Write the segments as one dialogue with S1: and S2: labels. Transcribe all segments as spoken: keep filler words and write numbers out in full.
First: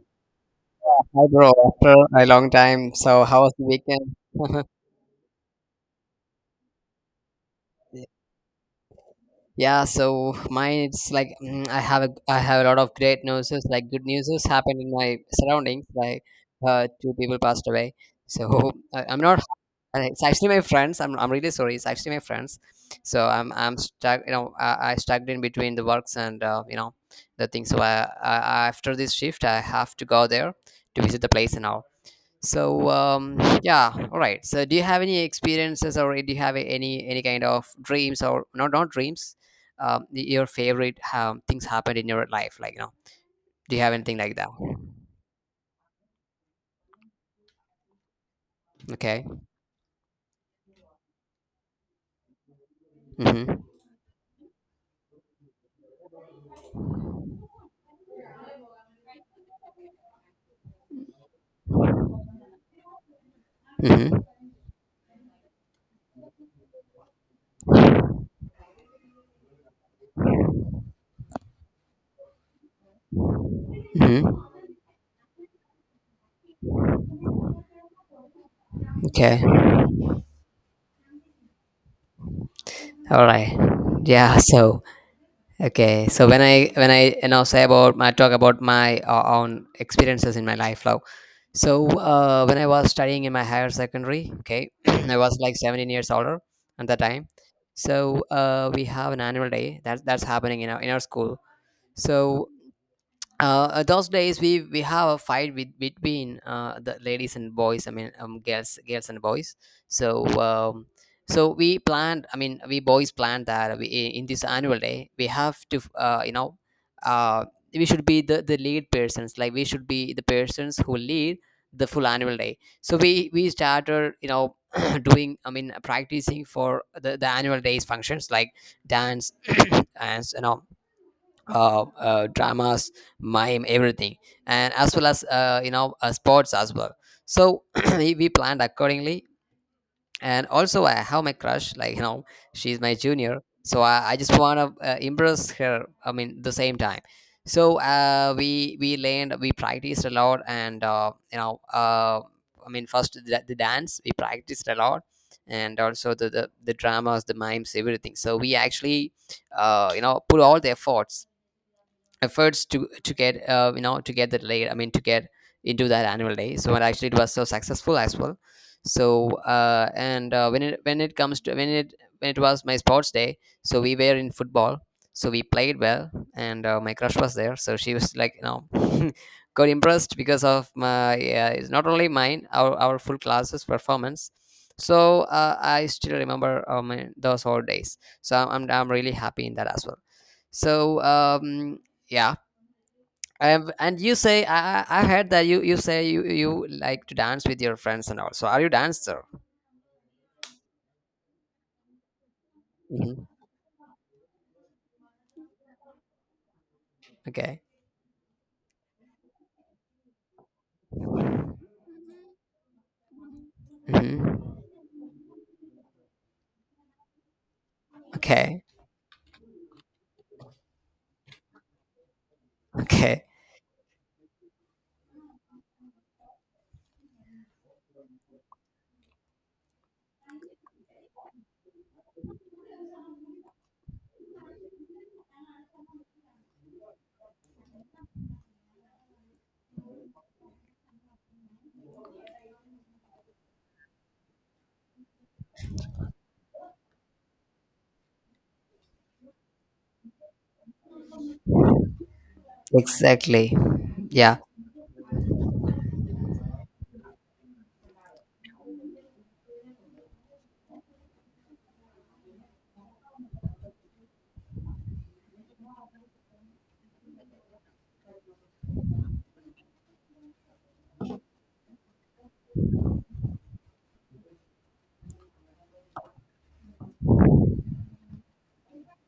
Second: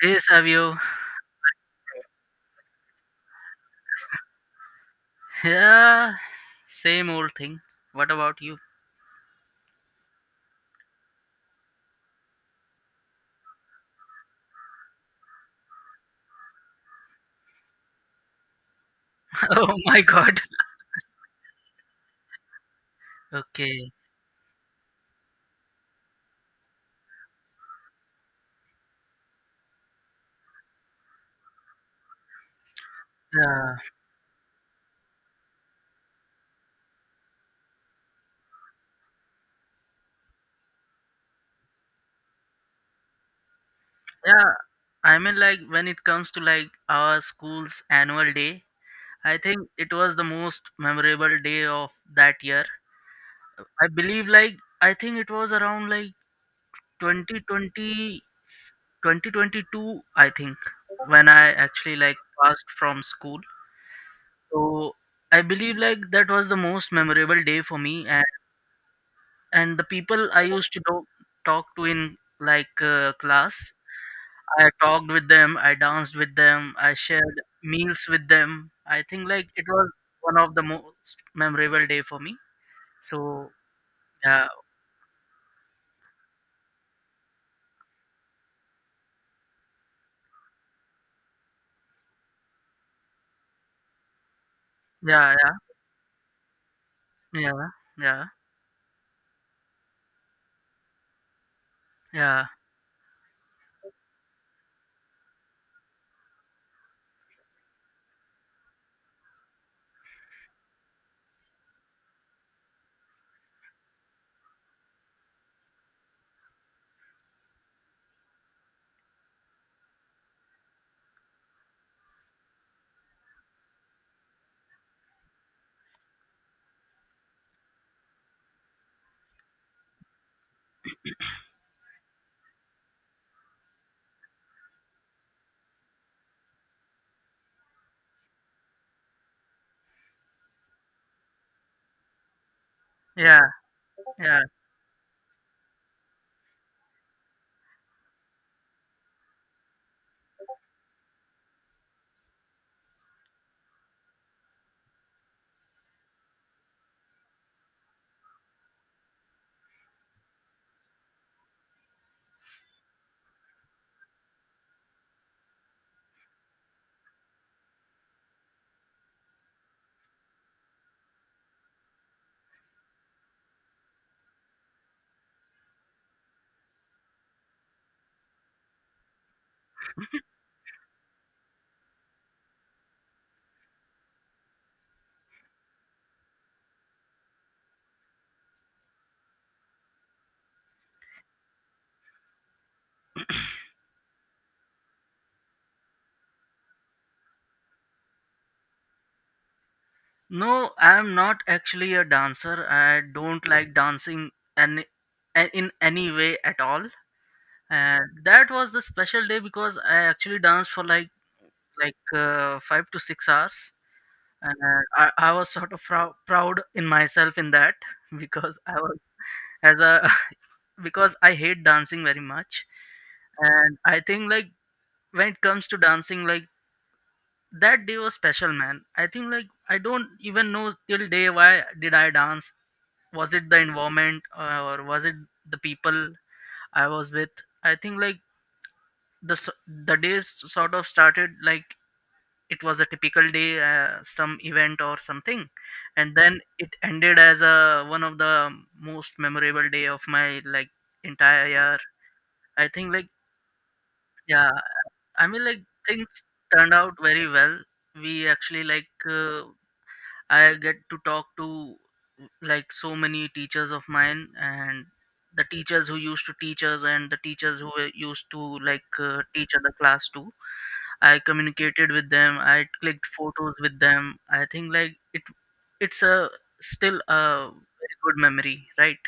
S1: Hey Savio.
S2: Hi, bro. After a long time. So, how was the weekend?
S1: Yeah, same old thing. What about you?
S2: Yeah. So mine, it's like, mm, I have a I have a lot of great news. Like, good news happened in my surroundings. Like, uh, two people passed away. So I, I'm not.
S1: Oh
S2: uh,
S1: my
S2: It's
S1: god.
S2: actually my friends. I'm I'm really sorry. It's actually my friends. So I'm I'm
S1: Okay.
S2: stuck. You know, I, I stuck in between the works, and uh, you know the things. So, I, I after this shift, I have to go there to visit the place and all. So, um,
S1: Yeah.
S2: yeah, all right. So do you have any experiences, or do you have any any kind of dreams, or not not dreams? Um, y- your favorite um, things happened in your life, like, you know, do you have anything like that?
S1: Yeah. I mean, like, when it comes to like our school's annual day,
S2: Okay.
S1: I think it was the most memorable day of that year.
S2: Mm-hmm.
S1: I believe like I think it was around like twenty twenty twenty twenty-two I think when I actually like passed from school.
S2: Mm-hmm.
S1: So I believe like that was the most memorable day for me. And. and the people i used to do, talk to in like uh, class,
S2: Mm-hmm.
S1: i talked with them, i danced with them, i shared meals with them. I think
S2: Okay.
S1: like it was one of the most memorable day for me,
S2: All
S1: so
S2: right. Yeah.
S1: yeah.
S2: So, okay, so when I when I you know say about my talk about my uh, own experiences in my life now. So uh, when I was studying in my higher secondary, okay, I
S1: Yeah,
S2: was
S1: yeah,
S2: like seventeen years older at that time.
S1: yeah,
S2: So
S1: yeah,
S2: uh, we have an annual day that that's happening in our in our school.
S1: yeah,
S2: So uh, uh, those days, we we have a fight with, between uh, the ladies and boys, I mean, um, girls girls and boys. So, um, so we planned, I mean, we boys planned that, we, i- in this annual day we have to, uh, you know uh, we should be the, the lead persons, like we should be the persons who lead the full annual day. So we we started, you know doing, I mean, practicing for the, the annual day's functions, like dance and you know uh, uh, dramas, mime, everything, and as well as, uh, you know uh, sports as well. So we we planned accordingly, and also I have my crush, like, you know, she's my
S1: yeah,
S2: junior, so I, I just
S1: yeah.
S2: want to uh, impress her. I mean, the same time. So uh, we we learned, we practiced a lot, and uh, you know, uh, I mean, first, the, the dance we practiced a lot. And also the, the, the dramas, the mimes, everything. So we actually, uh, you know, put all the efforts efforts to to get, uh, you know to get the late I mean to get into that annual day. So and actually it was so successful as well. So uh, and uh, when it when it comes to when it when it was my sports day. So we were in football, so we played well. And uh, my crush was there, so she was like, you know got impressed because of my, uh, it's not only mine, our, our full classes performance. So uh, I still remember um, those whole days, so I'm, I'm i'm really happy in that as well. So, um yeah. Um, and you say I, I I heard that you you say you you like to dance with your friends and all, so are you dancer?
S1: No, i'm not actually a dancer, i
S2: Hmm.
S1: don't like dancing and in any way at all.
S2: Okay.
S1: And that was the special day because i actually danced for like like uh, five to six hours. And
S2: Hmm.
S1: uh, I, I was sort of prou- proud in myself in that, because
S2: Okay,
S1: I was as a because I hate dancing very much.
S2: okay.
S1: And I think like when it comes to dancing, like that day was special, man. I think like I don't even know till day why did I dance. Was it the environment uh, or was it the people I was with? I think like the s- the days sort of started like it was a typical day, uh, some event or something, and then it ended as a one of the most memorable day of my like entire year, I think like
S2: Exactly. Yeah.
S1: yeah. I mean like things turned out very well. We actually like uh, i get to talk to like so many teachers of mine, and the teachers who used to teach us, and the teachers who were used to like uh, teach other class too. I communicated with them. I clicked photos with them. I think like it, it's a still a very good memory, right?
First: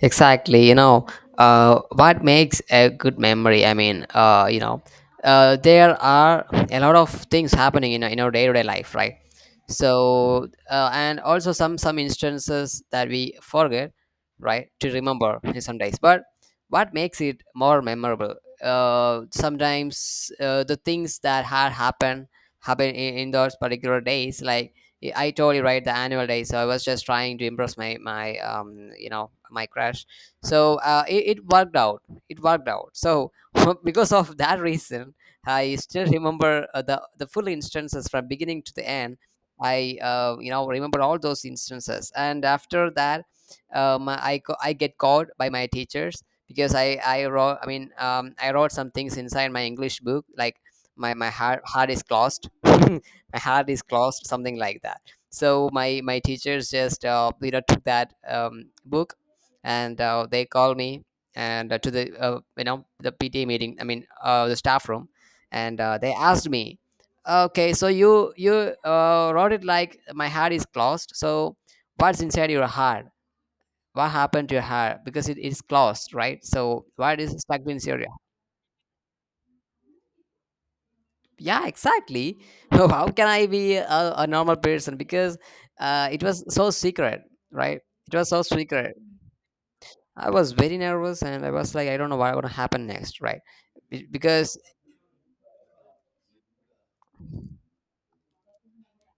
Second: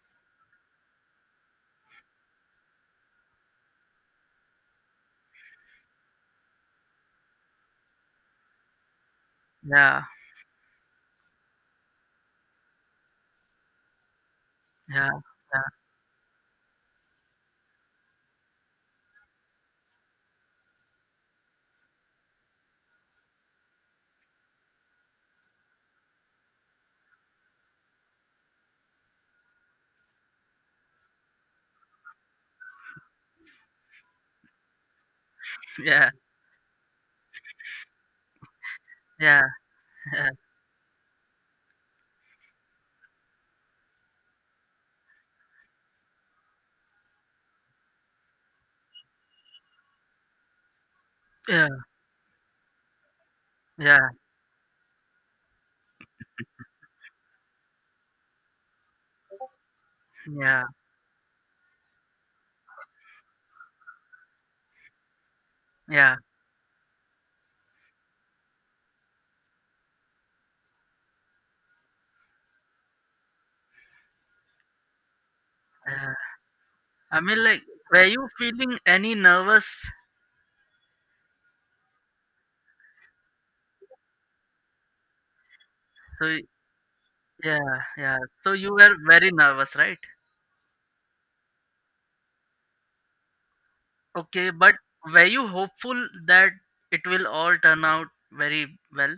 S2: Exactly. You know, uh, what makes a good memory? I mean, uh, you know, uh, there are a lot of things happening in our- in our day to day life, right?
S1: Yeah,
S2: So, uh, and also some some instances that we forget, right, to
S1: yeah,
S2: remember in
S1: yeah,
S2: some days. But what makes it more memorable? Uh, sometimes, uh, the things that had happened happen in, in those particular days, like, yeah, I totally right, the annual day. So I was just trying to impress my my um you know my crush. So uh, it, it worked out. It worked out. So because of that reason, I still
S1: yeah,
S2: remember uh, the the full instances from beginning to the end.
S1: yeah,
S2: I,
S1: yeah,
S2: uh, you know remember all those instances, and after that, um, I co- I get called by my teachers because I I wrote, I mean, um, I wrote some things inside my English book, like, my my heart
S1: yeah,
S2: heart is closed. My heart is
S1: yeah,
S2: closed, something like that. So my my teachers just uh, you know took that, um, book, and uh, they
S1: yeah,
S2: called me, and uh, to the uh, you know the P T A meeting, I mean, uh, the staff room, and uh, they
S1: yeah,
S2: asked me, okay, so you you uh, wrote it like, my heart is closed. So what's inside your heart? What happened to your heart? Because it is
S1: yeah.
S2: closed, right? So
S1: I
S2: what is
S1: mean,
S2: stuck
S1: like,
S2: inside
S1: were
S2: your—
S1: you feeling any nervous?
S2: yeah, exactly. How can I be a, a normal person? Because uh, it
S1: So
S2: was
S1: y-
S2: so secret,
S1: yeah,
S2: right? It
S1: yeah.
S2: was so
S1: So you were
S2: secret.
S1: very nervous, right?
S2: I was very nervous, and I was like, I don't know what's going to happen next, right? Be-
S1: Okay,
S2: because
S1: but were you hopeful that it will all turn out very well?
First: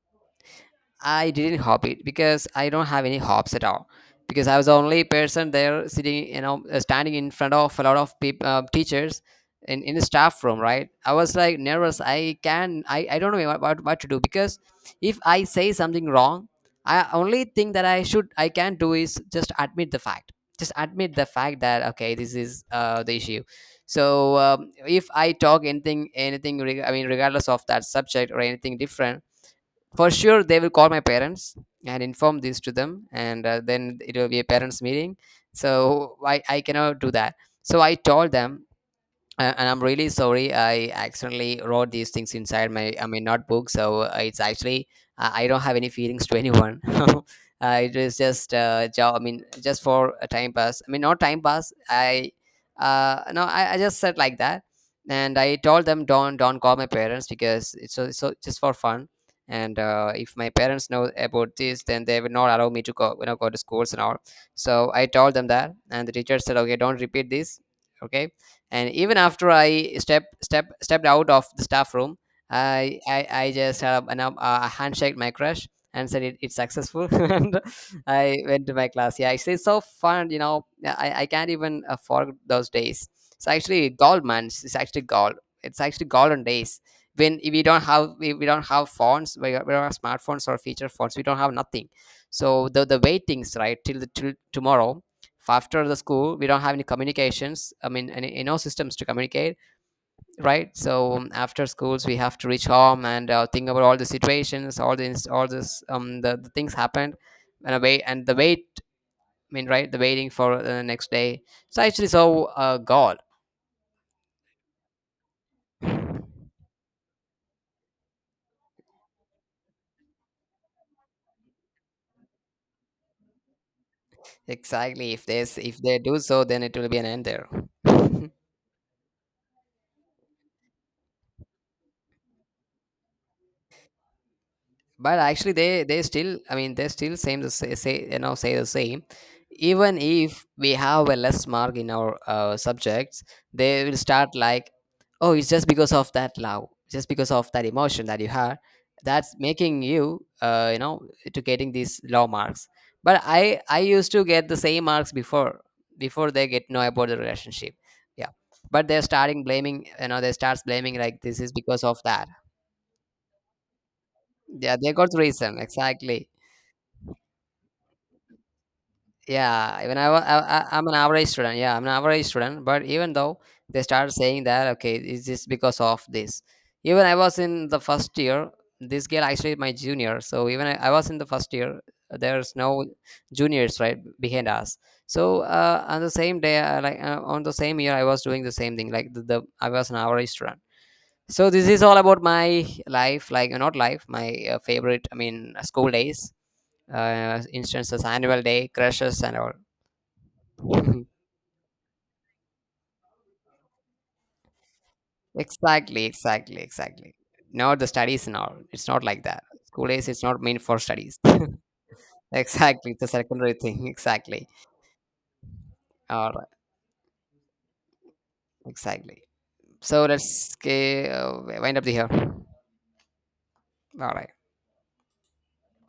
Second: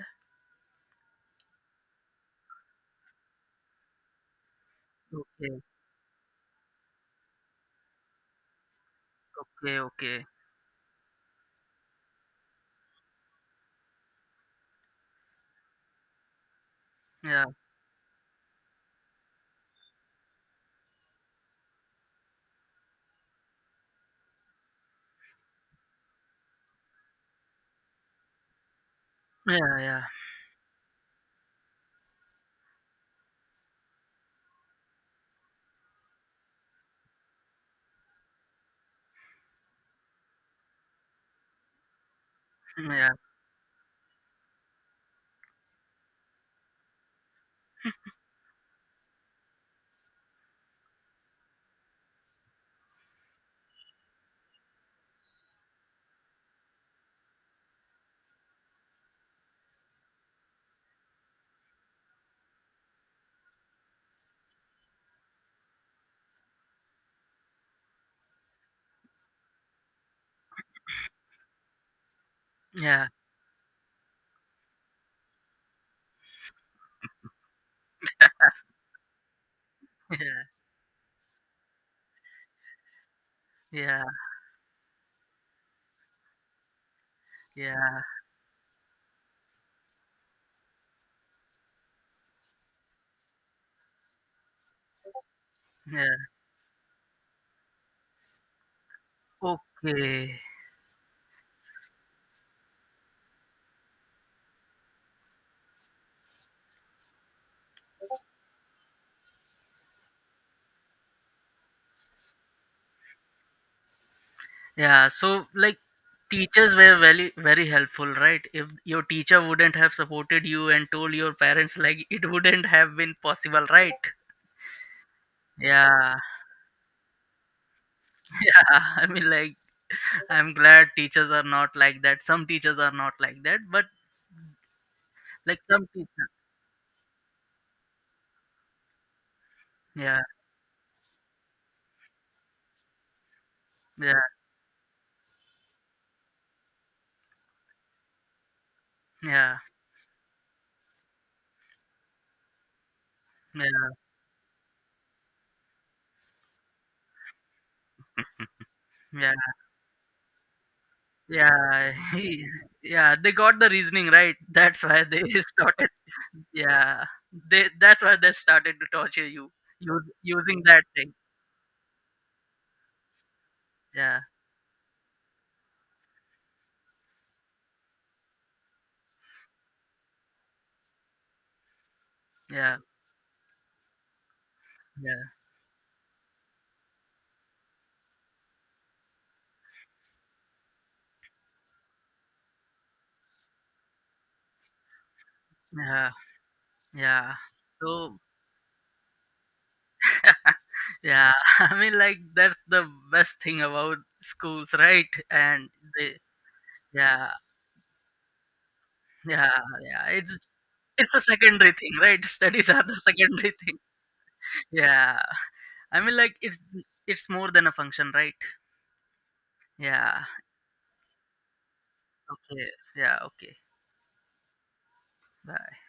S2: I didn't hop it, because I don't have any hops at all. Because I was the only person
S1: Okay,
S2: there sitting, you know, uh, standing in front of a lot of peop uh, teachers
S1: okay,
S2: in, in the
S1: okay.
S2: staff room, right? I was like nervous. I can, I, I don't know what, what, what to do, because if I say something wrong, I only
S1: Yeah,
S2: thing that I should, I can do is just admit the fact. Just admit the fact that, okay, this is uh, the issue. So um, if I talk anything, anything, reg- I mean, regardless of that subject or anything different,
S1: yeah, yeah,
S2: for sure they will call my parents and inform this to them. And uh, then it will be a parents meeting, so I, I cannot do that. So I told them, uh, and I'm really sorry. I accidentally wrote these things inside my, I
S1: yeah.
S2: mean, notebook, so uh, it's actually, uh, I don't have any feelings to anyone. Uh, it was just uh, job. I mean, just for a time pass. I mean, not time pass. I uh, No, I, I just said like that, and I told them, don't don't call my parents because it's so, so just for fun. And uh, if my parents know about this, then they will not allow me to go you know go to schools and all. So I told them that, and the teacher said, okay, don't repeat this. Okay, and even after I step step stepped out of the staff room, i
S1: Yeah,
S2: i, I just had a, an, uh, a handshake my crush, and said, it, it's successful. And I went to my class. Yeah, actually it's so fun, you
S1: yeah,
S2: know? Yeah, i, I can't even afford those days. So actually,
S1: yeah,
S2: gold, man. It's actually gold. It's actually golden days, when we
S1: yeah,
S2: don't have we, we don't have phones. We, don't- we don't have smartphones or feature phones. We don't have nothing. So the the waitings, right, till the till tomorrow. After the
S1: yeah.
S2: school, we don't have any communications, I mean, any, any no systems to communicate.
S1: Okay.
S2: Right? So um, after schools, we have to reach home and uh, think about all the situations, all the inst- all this, um the, the things happened, and away, and the wait, I mean, right, the waiting for the next day. So actually, so uh, God.
S1: Yeah, so like teachers were very, very helpful, right? If your teacher wouldn't have supported you and told your parents, like, it wouldn't have been possible, right?
S2: Exactly. If there's if they
S1: Yeah,
S2: do so, then it will be an end there.
S1: yeah. I mean like I'm glad teachers are not like that. Some teachers are not like that, but
S2: But actually,
S1: like
S2: they
S1: some
S2: they
S1: teachers,
S2: still, I mean, they still same the say, say you know say the same, even
S1: yeah,
S2: if we have a less mark in our uh, subjects. They will
S1: yeah,
S2: start like, oh, it's just because of that love, just because of that emotion that you had, that's
S1: yeah,
S2: making you uh, you know to getting these low marks. But i i
S1: yeah,
S2: used to get the same marks before, before they get know about the relationship. Yeah, but they're
S1: yeah,
S2: starting blaming, you know they starts blaming like, this is because
S1: yeah,
S2: of that.
S1: yeah. They got the reasoning right.
S2: Yeah,
S1: That's
S2: they
S1: why
S2: got
S1: they
S2: reason,
S1: started.
S2: exactly.
S1: Yeah, they, that's why they started to torture you,
S2: Yeah, even
S1: use,
S2: I, wa- I,
S1: using
S2: I-
S1: that
S2: I'm an
S1: thing.
S2: average student. Yeah, I'm an average student. But even though they started
S1: Yeah,
S2: saying that, okay, is this because of this? Even I was in the first year. This girl actually is my junior. So even I, I was in the first year. There's
S1: yeah,
S2: no juniors right behind us.
S1: yeah,
S2: So uh, on the same day, uh, like, uh, on the same year, I was doing the same thing. Like the, the I was an average student. So this is all about my life, like, uh, not life, my uh, favorite. I mean, uh, school
S1: yeah,
S2: days,
S1: yeah.
S2: uh, instances,
S1: So
S2: annual day, crushes, and all. Mhm.
S1: yeah, I mean like that's the best thing about schools, right? And
S2: Exactly,
S1: they,
S2: exactly, exactly.
S1: yeah,
S2: Not the studies and all. It's not like that.
S1: yeah,
S2: School
S1: yeah.
S2: days, it's
S1: It's
S2: not meant for
S1: it's
S2: studies.
S1: a secondary thing, right? Studies are
S2: Exactly,
S1: the
S2: it's a
S1: secondary
S2: secondary
S1: thing.
S2: thing. Exactly.
S1: Yeah, I mean
S2: All
S1: like
S2: right,
S1: it's it's more than a function, right?
S2: exactly. So
S1: Yeah.
S2: let's uh, wind up the here. All
S1: Okay. Yeah. Okay.
S2: right.
S1: Bye.